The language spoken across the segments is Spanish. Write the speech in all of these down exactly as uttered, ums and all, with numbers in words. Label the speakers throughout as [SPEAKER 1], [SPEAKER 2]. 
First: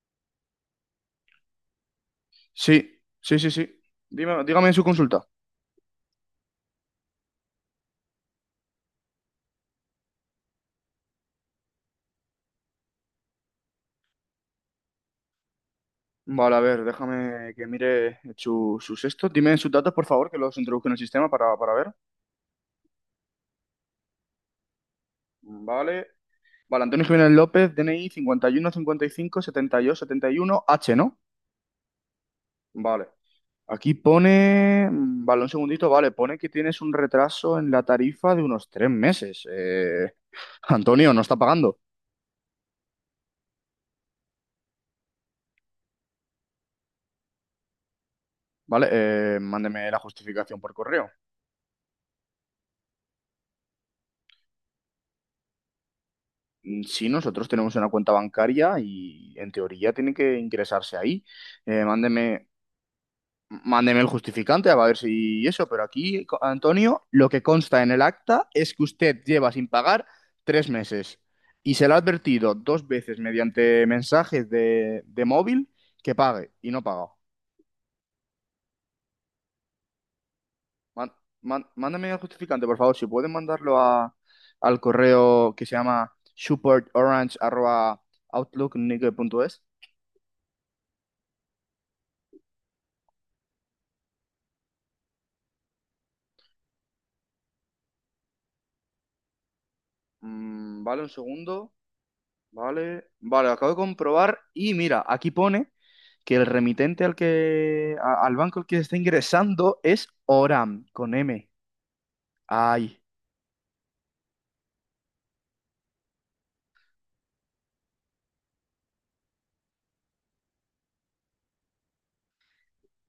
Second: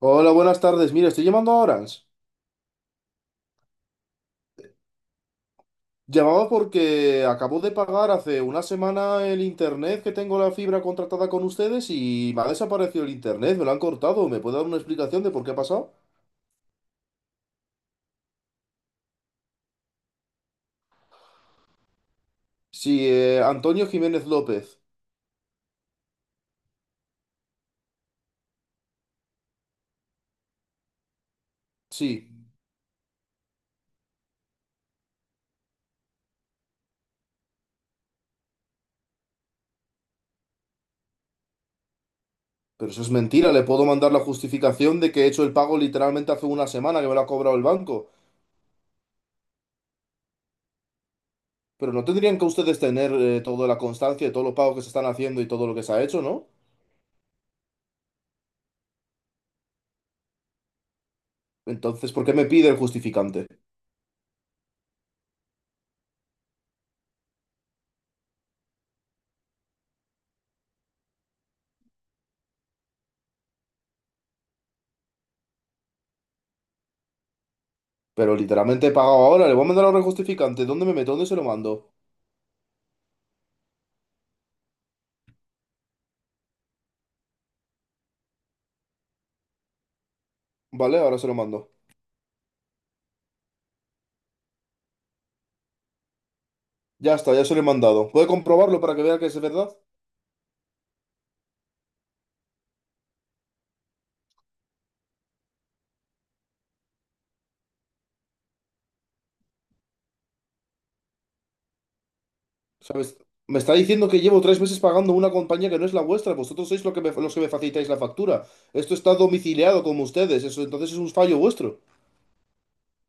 [SPEAKER 1] Hola, buenas tardes. Mira, estoy llamando a Orange.
[SPEAKER 2] Sí, sí, sí, sí. Dime- dígame su consulta.
[SPEAKER 1] Llamaba porque acabo de pagar hace una semana el internet que tengo la fibra contratada con ustedes y me ha desaparecido el internet, me lo han cortado. ¿Me puede dar una explicación de por qué ha pasado?
[SPEAKER 2] Vale, a ver, déjame que mire su- sus esto. Dime sus datos, por favor, que los introduzco en el sistema para, para ver.
[SPEAKER 1] Sí, eh, Antonio Jiménez López.
[SPEAKER 2] Vale. Vale, Antonio Jiménez López, D N I 51 setenta y dos setenta y uno H, ¿no?
[SPEAKER 1] Sí,
[SPEAKER 2] Vale. Aquí pone, mm, vale, un segundito, vale, pone que tienes un retraso en la tarifa de unos tres meses. Eh, Antonio, no está pagando.
[SPEAKER 1] pero eso es mentira. Le puedo mandar la justificación de que he hecho el pago literalmente hace una semana que me lo ha cobrado el banco.
[SPEAKER 2] Vale, eh, mándeme la justificación por correo.
[SPEAKER 1] Pero no tendrían que ustedes tener eh, toda la constancia de todos los pagos que se están haciendo y todo lo que se ha hecho, ¿no?
[SPEAKER 2] Mm, Sí, nosotros tenemos una cuenta bancaria y en teoría tiene que ingresarse ahí. Eh,
[SPEAKER 1] Entonces, ¿por qué me
[SPEAKER 2] mándeme,
[SPEAKER 1] pide el justificante?
[SPEAKER 2] mándeme el justificante a ver si eso, pero aquí, co- Antonio, lo que consta en el acta es que usted lleva sin pagar tres meses y se le ha advertido dos veces mediante mensajes de, de móvil que pague y no paga.
[SPEAKER 1] Pero literalmente he pagado ahora, le voy a mandar ahora el justificante. ¿Dónde me
[SPEAKER 2] Man-
[SPEAKER 1] meto? ¿Dónde se lo
[SPEAKER 2] man-
[SPEAKER 1] mando?
[SPEAKER 2] Mándame el justificante, por favor, si pueden mandarlo a- al correo que se llama supportorange.outlook.es.
[SPEAKER 1] Vale, ahora se lo mando. Ya está, ya se lo he mandado. ¿Puede comprobarlo para que vea que es verdad?
[SPEAKER 2] Mm, vale, un segundo. Vale. Vale, acabo de comprobar. Y mira, aquí pone que el remitente al que, a- al banco al que está ingresando es Oram, con M. Ay.
[SPEAKER 1] ¿Sabes? Me está diciendo que llevo tres meses pagando una compañía que no es la vuestra. Vosotros sois lo que me- los que me facilitáis la factura. Esto está domiciliado como ustedes. Eso entonces es un fallo vuestro.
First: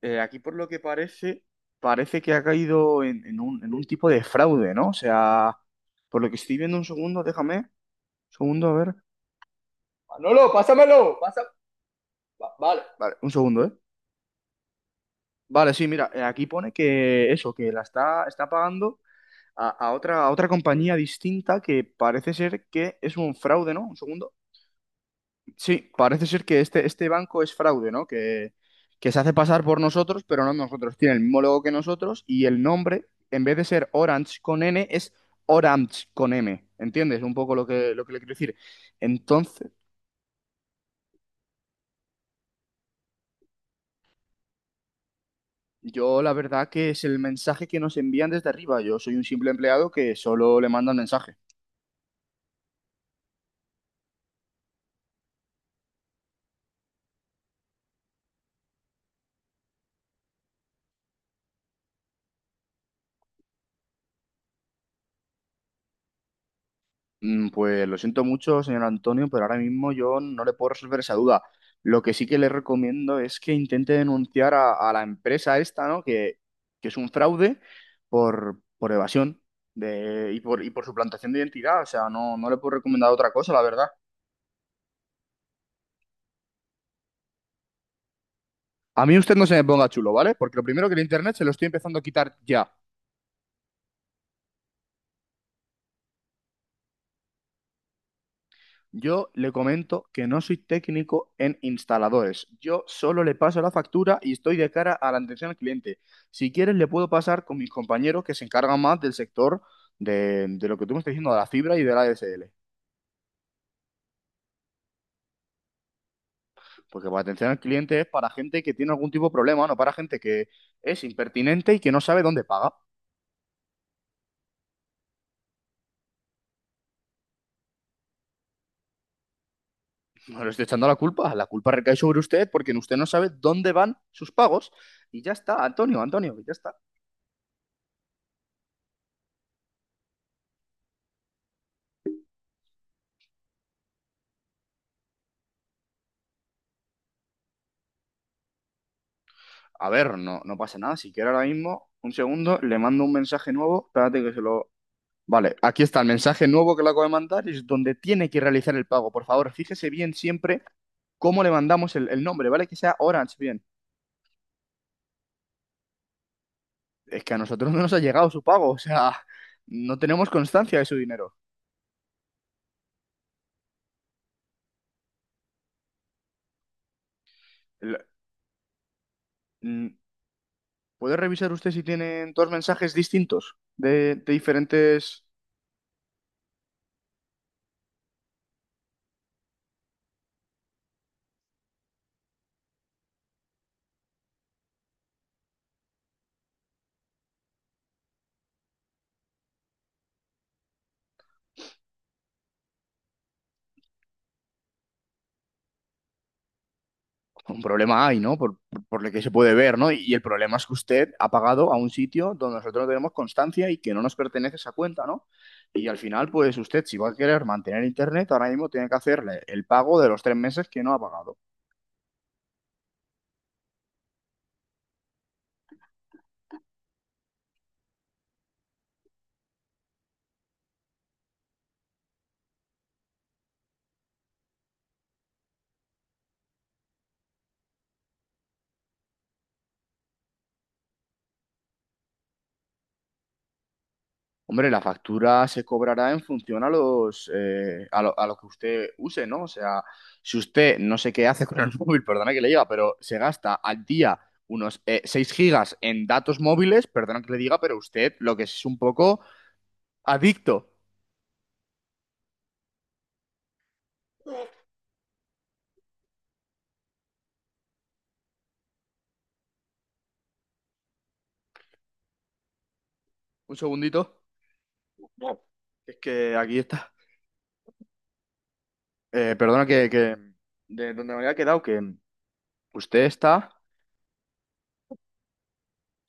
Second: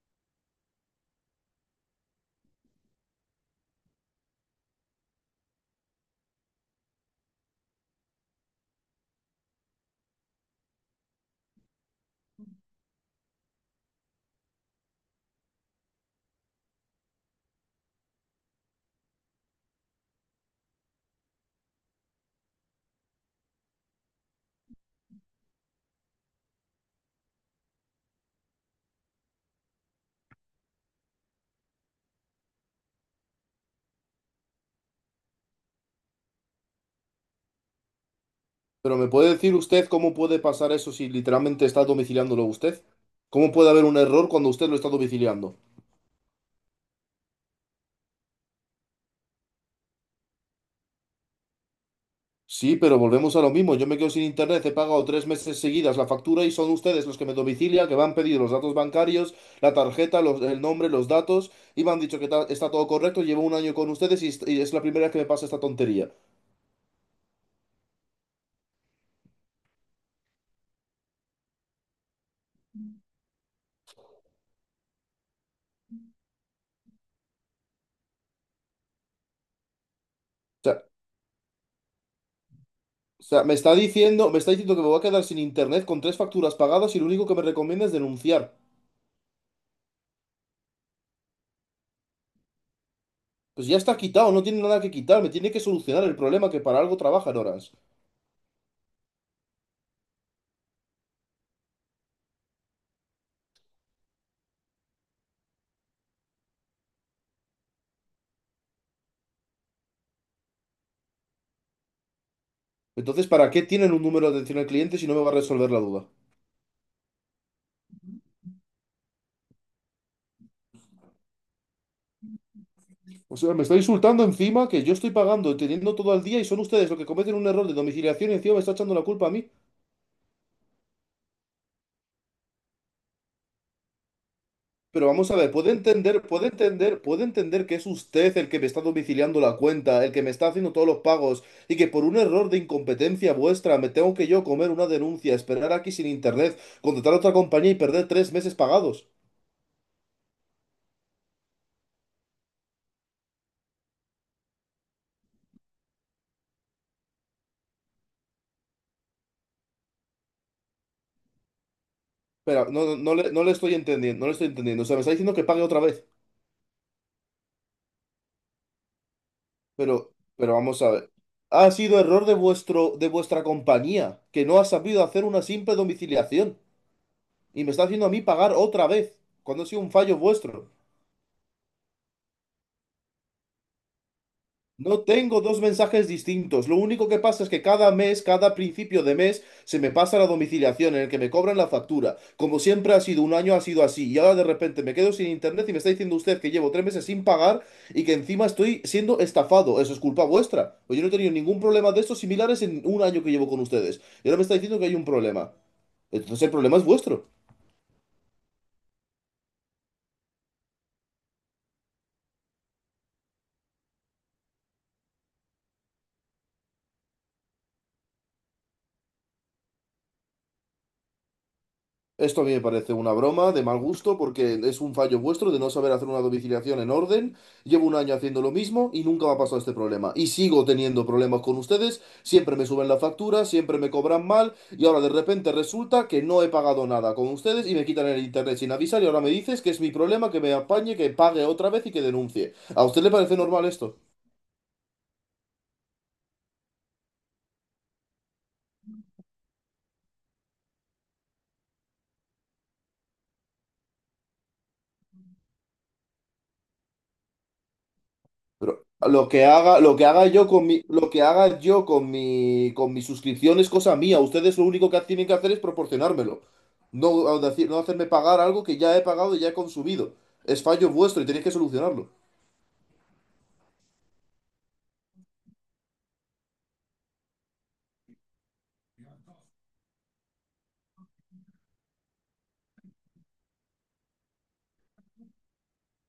[SPEAKER 2] Eh, aquí por lo que parece, parece que ha caído en, en un, en un tipo de fraude, ¿no? O sea, por lo que estoy viendo un segundo, déjame. Un segundo, a ver. Manolo, pásamelo, pasa. va- Vale. Vale, un segundo, ¿eh? Vale, sí, mira, eh, aquí pone que eso, que la está, está pagando a, a otra, a otra compañía distinta que parece ser que es un fraude, ¿no? Un segundo. Sí, parece ser que este, este banco es fraude, ¿no? Que, que se hace pasar por nosotros, pero no nosotros. Tiene el mismo logo que nosotros y el nombre, en vez de ser Orange con N, es Orange con M. ¿Entiendes? Un poco lo que, lo que le quiero decir.
[SPEAKER 1] Pero ¿me puede decir
[SPEAKER 2] Entonces,
[SPEAKER 1] usted cómo puede pasar eso si literalmente está domiciliándolo usted? ¿Cómo puede haber un error cuando usted lo está domiciliando?
[SPEAKER 2] yo la verdad que es el mensaje que nos envían desde arriba. Yo soy un simple empleado que solo le mandan mensajes.
[SPEAKER 1] Sí, pero volvemos a lo mismo. Yo me quedo sin internet, he pagado tres meses seguidas la factura y son ustedes los que me domicilian, que me han pedido los datos bancarios, la tarjeta, los- el nombre, los datos y me han dicho que ta- está todo correcto. Llevo un año con ustedes y, est- y es la primera vez que me pasa esta tontería. O
[SPEAKER 2] Mm, Pues lo siento mucho, señor Antonio, pero ahora mismo yo no le puedo resolver esa duda. Lo que sí que le recomiendo es que intente denunciar a, a la empresa esta, ¿no? Que, que es un fraude por, por evasión de, y por, y
[SPEAKER 1] sea,
[SPEAKER 2] por suplantación de identidad. O sea, no, no le puedo recomendar
[SPEAKER 1] o
[SPEAKER 2] otra
[SPEAKER 1] sea,
[SPEAKER 2] cosa,
[SPEAKER 1] me
[SPEAKER 2] la
[SPEAKER 1] está
[SPEAKER 2] verdad.
[SPEAKER 1] diciendo, me está diciendo que me voy a quedar sin internet con tres facturas pagadas y lo único que me recomienda es denunciar.
[SPEAKER 2] A mí usted no se me ponga chulo, ¿vale? Porque lo primero que el internet se lo estoy empezando a quitar ya.
[SPEAKER 1] Pues ya está quitado, no tiene nada que quitar, me tiene que solucionar el problema que para algo trabajan horas.
[SPEAKER 2] Yo le comento que no soy técnico en instaladores. Yo solo le paso la factura y estoy de cara a la atención al cliente. Si quieres, le puedo pasar con mis compañeros que se encargan más del sector de, de lo que tú me estás diciendo, de la fibra y de la A D S L.
[SPEAKER 1] Entonces, ¿para qué tienen un número de atención al cliente si no me va a resolver la duda?
[SPEAKER 2] Porque la atención al cliente es para gente que tiene algún tipo de problema, no para gente que es impertinente y que no sabe dónde paga.
[SPEAKER 1] O sea, me está insultando encima que yo estoy pagando, teniendo todo al día y son ustedes los que cometen un error de domiciliación y encima me está echando la culpa a mí.
[SPEAKER 2] No le estoy echando la culpa. La culpa recae sobre usted porque usted no sabe dónde van sus pagos.
[SPEAKER 1] Pero
[SPEAKER 2] Y
[SPEAKER 1] vamos
[SPEAKER 2] ya
[SPEAKER 1] a ver,
[SPEAKER 2] está,
[SPEAKER 1] puede
[SPEAKER 2] Antonio,
[SPEAKER 1] entender,
[SPEAKER 2] Antonio,
[SPEAKER 1] puede
[SPEAKER 2] ya está.
[SPEAKER 1] entender, puede entender que es usted el que me está domiciliando la cuenta, el que me está haciendo todos los pagos y que por un error de incompetencia vuestra me tengo que yo comer una denuncia, esperar aquí sin internet, contratar a otra compañía y perder tres meses pagados.
[SPEAKER 2] A ver, no, no pasa nada. Si quiere ahora mismo, un segundo, le mando un mensaje nuevo. Espérate que se lo... Vale, aquí está el mensaje nuevo que le acabo de mandar. Es donde tiene que realizar el pago. Por favor, fíjese bien siempre cómo le mandamos el, el nombre,
[SPEAKER 1] Pero
[SPEAKER 2] ¿vale? Que
[SPEAKER 1] no,
[SPEAKER 2] sea
[SPEAKER 1] no, no le,
[SPEAKER 2] Orange,
[SPEAKER 1] no le
[SPEAKER 2] bien.
[SPEAKER 1] estoy entendiendo, no le estoy entendiendo. O sea, me está diciendo que pague otra vez.
[SPEAKER 2] Es que a nosotros no nos ha llegado su pago. O sea, no
[SPEAKER 1] Pero,
[SPEAKER 2] tenemos
[SPEAKER 1] pero
[SPEAKER 2] constancia
[SPEAKER 1] vamos
[SPEAKER 2] de
[SPEAKER 1] a
[SPEAKER 2] su
[SPEAKER 1] ver.
[SPEAKER 2] dinero.
[SPEAKER 1] Ha sido error de vuestro, de vuestra compañía, que no ha sabido hacer una simple domiciliación. Y me está
[SPEAKER 2] El-
[SPEAKER 1] haciendo a mí pagar otra vez, cuando ha sido
[SPEAKER 2] mm,
[SPEAKER 1] un fallo vuestro.
[SPEAKER 2] ¿Puede revisar usted si tienen dos mensajes distintos de, de
[SPEAKER 1] No
[SPEAKER 2] diferentes...
[SPEAKER 1] tengo dos mensajes distintos. Lo único que pasa es que cada mes, cada principio de mes, se me pasa la domiciliación en el que me cobran la factura. Como siempre ha sido, un año ha sido así. Y ahora de repente me quedo sin internet y me está diciendo usted que llevo tres meses sin pagar y que encima estoy siendo estafado. Eso es culpa vuestra. Pues yo no he tenido ningún problema de estos similares en un año que llevo con ustedes. Y ahora me está diciendo que hay un problema. Entonces el problema es vuestro.
[SPEAKER 2] Un problema hay, ¿no? Por, por- por lo que se puede ver, ¿no? Y, y el problema es que usted ha pagado a un sitio donde nosotros no tenemos constancia y que no nos pertenece esa cuenta, ¿no? Y al final, pues usted, si va a querer mantener internet, ahora mismo tiene que hacerle el pago de los tres meses que no ha pagado.
[SPEAKER 1] Esto a mí me parece una broma de mal gusto porque es un fallo vuestro de no saber hacer una domiciliación en orden. Llevo un año haciendo lo mismo y nunca me ha pasado este problema. Y sigo teniendo problemas con ustedes. Siempre me suben la factura, siempre me cobran mal y ahora de repente resulta que no he pagado nada con ustedes y me quitan el internet sin avisar y ahora me dices que es mi problema, que me apañe, que pague otra vez y que denuncie. ¿A usted le parece normal esto?
[SPEAKER 2] Hombre, la factura se cobrará en función a los, eh, a lo, a lo que usted use, ¿no? O sea, si usted no sé qué hace con el móvil, perdona que le diga, pero se gasta al día unos eh, 6 gigas en datos móviles, perdona que le diga, pero usted lo que es un
[SPEAKER 1] Pero
[SPEAKER 2] poco
[SPEAKER 1] lo que haga, lo que haga yo con
[SPEAKER 2] adicto.
[SPEAKER 1] mi, lo que haga yo con mi, con mi suscripción es cosa mía. Ustedes lo único que tienen que hacer es proporcionármelo. No, a decir- no hacerme pagar algo que ya he pagado y ya he consumido. Es fallo vuestro y tenéis que solucionarlo.
[SPEAKER 2] Un segundito. Es que aquí está. Eh, perdona. que, que- De donde me había quedado, que usted está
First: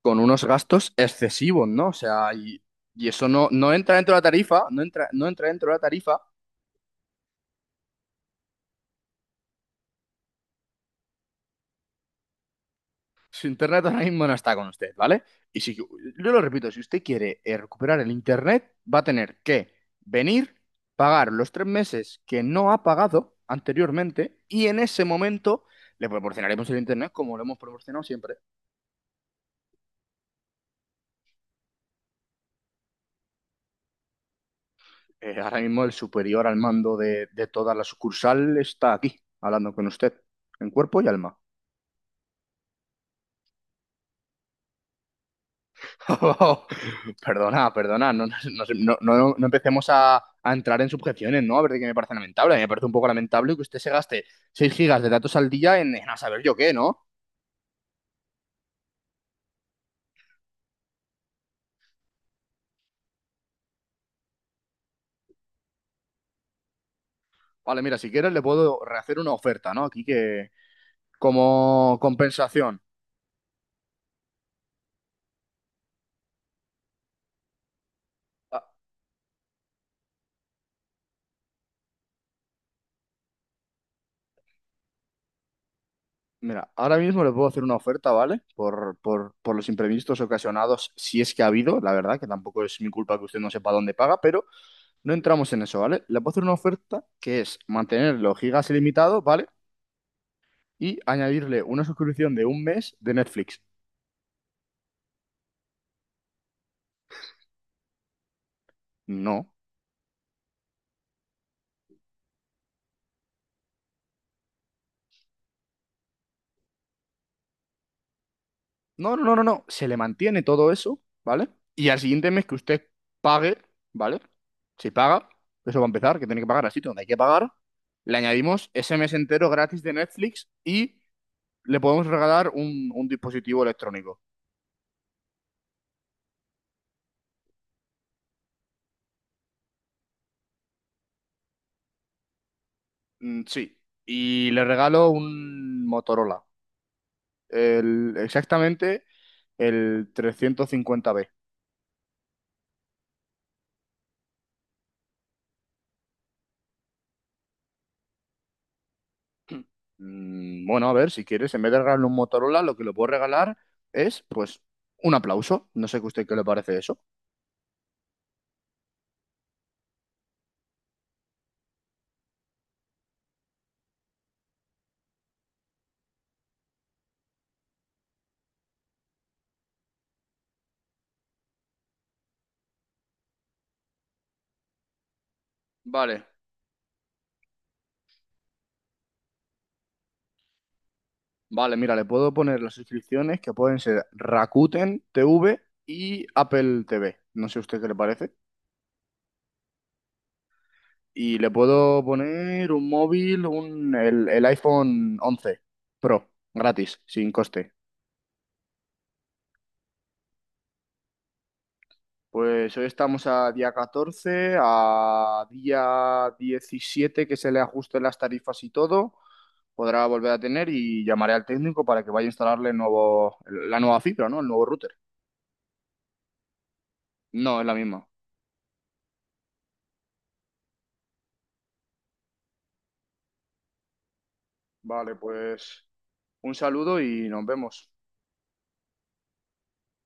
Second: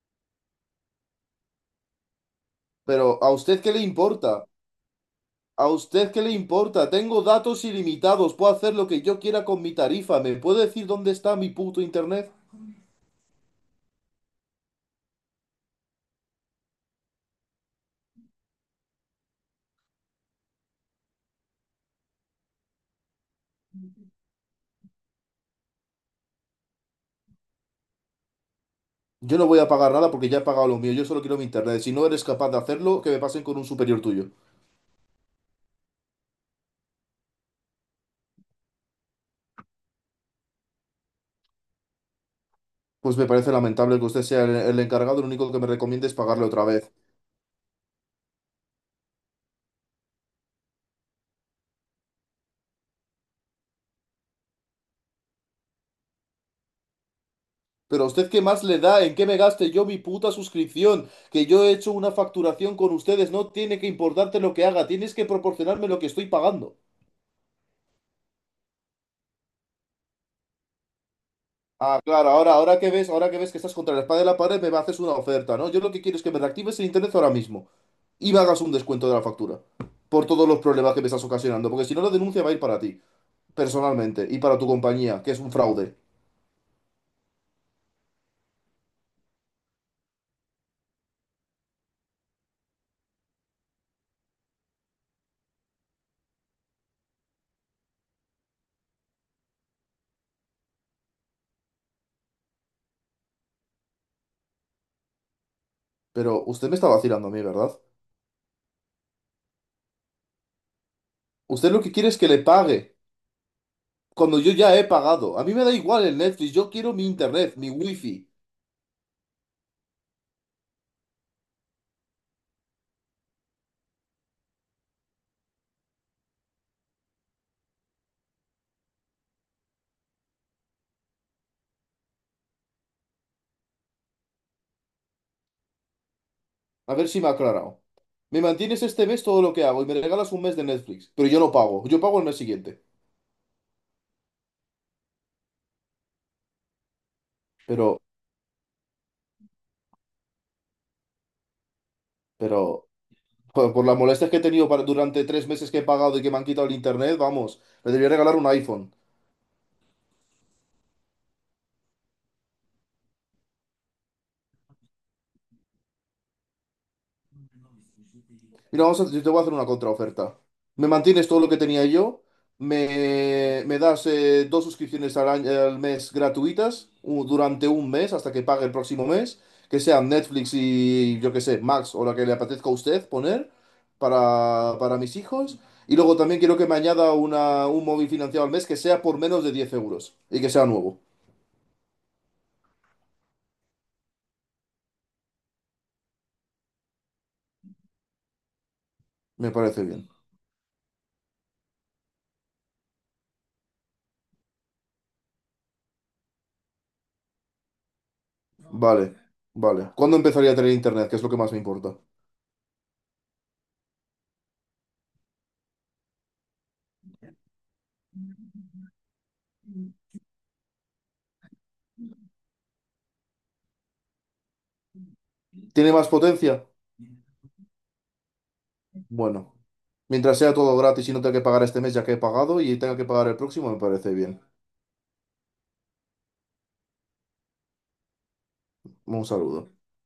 [SPEAKER 2] con unos gastos excesivos, ¿no? O sea, y, y
[SPEAKER 1] Pero
[SPEAKER 2] eso
[SPEAKER 1] ¿a
[SPEAKER 2] no,
[SPEAKER 1] usted
[SPEAKER 2] no
[SPEAKER 1] qué le
[SPEAKER 2] entra dentro de la
[SPEAKER 1] importa?
[SPEAKER 2] tarifa, no entra, no entra
[SPEAKER 1] ¿A
[SPEAKER 2] dentro de la
[SPEAKER 1] usted
[SPEAKER 2] tarifa.
[SPEAKER 1] qué le importa? Tengo datos ilimitados, puedo hacer lo que yo quiera con mi tarifa. ¿Me puede decir dónde está mi puto internet?
[SPEAKER 2] Su internet ahora mismo no está con usted, ¿vale? Y si, yo lo repito, si usted quiere eh, recuperar el internet, va a tener que venir, pagar los tres meses que no ha pagado anteriormente y en ese momento le proporcionaremos el internet como lo hemos proporcionado siempre.
[SPEAKER 1] Yo no voy a pagar nada porque ya he pagado lo mío. Yo solo quiero mi internet. Si no eres capaz de hacerlo, que me pasen con un superior tuyo.
[SPEAKER 2] Eh, ahora mismo el superior al mando de, de toda la sucursal está aquí, hablando con usted, en cuerpo y alma.
[SPEAKER 1] Pues me parece lamentable que usted sea el, el encargado, lo único que me recomienda es pagarle otra vez.
[SPEAKER 2] Perdona, perdona, no, no- no- no- no no empecemos a, a entrar en subjeciones, ¿no? A ver de qué me parece lamentable. A mí me parece un poco lamentable que usted se gaste seis gigas de datos al día en, en a saber yo qué, ¿no?
[SPEAKER 1] Pero a usted qué más le da, en qué me gaste yo mi puta suscripción, que yo he hecho una facturación con ustedes, no tiene que importarte lo que haga, tienes que proporcionarme lo que estoy pagando.
[SPEAKER 2] Vale, mira, si quieres le puedo rehacer una oferta, ¿no? Aquí que como
[SPEAKER 1] Ah, claro, ahora, ahora
[SPEAKER 2] compensación.
[SPEAKER 1] que ves, ahora que ves que estás contra la espada de la pared, me haces una oferta, ¿no? Yo lo que quiero es que me reactives el internet ahora mismo y me hagas
[SPEAKER 2] Ah,
[SPEAKER 1] un descuento de la factura por todos los problemas que me estás ocasionando, porque si no la denuncia va a ir para ti, personalmente, y para tu compañía, que es un fraude.
[SPEAKER 2] mira, ahora mismo le puedo hacer una oferta, ¿vale? Por, por, por los imprevistos ocasionados, si es que ha habido, la verdad, que tampoco es mi culpa que usted no sepa dónde paga, pero no entramos en eso, ¿vale? Le puedo hacer una oferta que es mantenerlo gigas ilimitado, ¿vale? Y añadirle una suscripción de un mes de Netflix.
[SPEAKER 1] Pero usted me está vacilando a mí, ¿verdad?
[SPEAKER 2] No.
[SPEAKER 1] Usted lo que quiere es que le pague, cuando yo ya he pagado. A mí me da igual el Netflix, yo quiero mi internet, mi wifi.
[SPEAKER 2] No, no, no, no, no. Se le mantiene todo eso, ¿vale? Y al siguiente mes que usted pague, ¿vale? Si paga, eso va a empezar, que tiene que pagar así, donde hay que pagar, le añadimos ese mes entero gratis de Netflix y le podemos regalar un, un dispositivo electrónico.
[SPEAKER 1] A ver si me ha aclarado. Me mantienes este mes todo lo que hago y me regalas un mes de Netflix, pero yo no pago, yo pago el mes siguiente.
[SPEAKER 2] Mm, sí. Y le regalo un Motorola.
[SPEAKER 1] Pero,
[SPEAKER 2] El, exactamente el trescientos cincuenta B.
[SPEAKER 1] pero, joder, por las molestias que he tenido para- durante tres meses que he pagado y que me han quitado el internet, vamos, le debería regalar un iPhone.
[SPEAKER 2] Mm, bueno, a ver, si quieres, en vez de regalarle un Motorola, lo que le puedo regalar es, pues, un aplauso. No sé que a usted qué le parece eso.
[SPEAKER 1] Mira, vamos a- yo te voy a hacer una contraoferta. Me mantienes todo lo que tenía yo, me, me das eh, dos suscripciones al, año- al mes gratuitas u- durante un mes hasta que pague el próximo mes, que sean Netflix y yo que sé, Max o la que le apetezca a usted poner para, para mis hijos. Y luego
[SPEAKER 2] Vale,
[SPEAKER 1] también quiero que me añada una, un móvil financiado al mes que sea por menos de diez euros y que sea nuevo.
[SPEAKER 2] vale, mira, le puedo poner las suscripciones que pueden ser Rakuten T V y Apple T V. No sé a usted qué le parece.
[SPEAKER 1] Me parece bien.
[SPEAKER 2] Y le puedo poner un móvil, un, el, el iPhone once Pro, gratis, sin coste.
[SPEAKER 1] Vale, vale. ¿Cuándo empezaría a tener internet? Que es lo que más me importa.
[SPEAKER 2] Pues hoy estamos a día catorce a día diecisiete que se le ajusten las tarifas y todo, podrá volver a tener y llamaré al técnico para que vaya a instalarle el nuevo, la nueva fibra, ¿no? El nuevo router.
[SPEAKER 1] ¿Tiene más potencia?
[SPEAKER 2] No, es la misma.
[SPEAKER 1] Bueno, mientras sea todo gratis y no tenga que pagar este mes ya que he pagado y tenga que pagar el próximo, me parece bien.
[SPEAKER 2] Vale, pues un saludo y nos vemos.
[SPEAKER 1] Un saludo.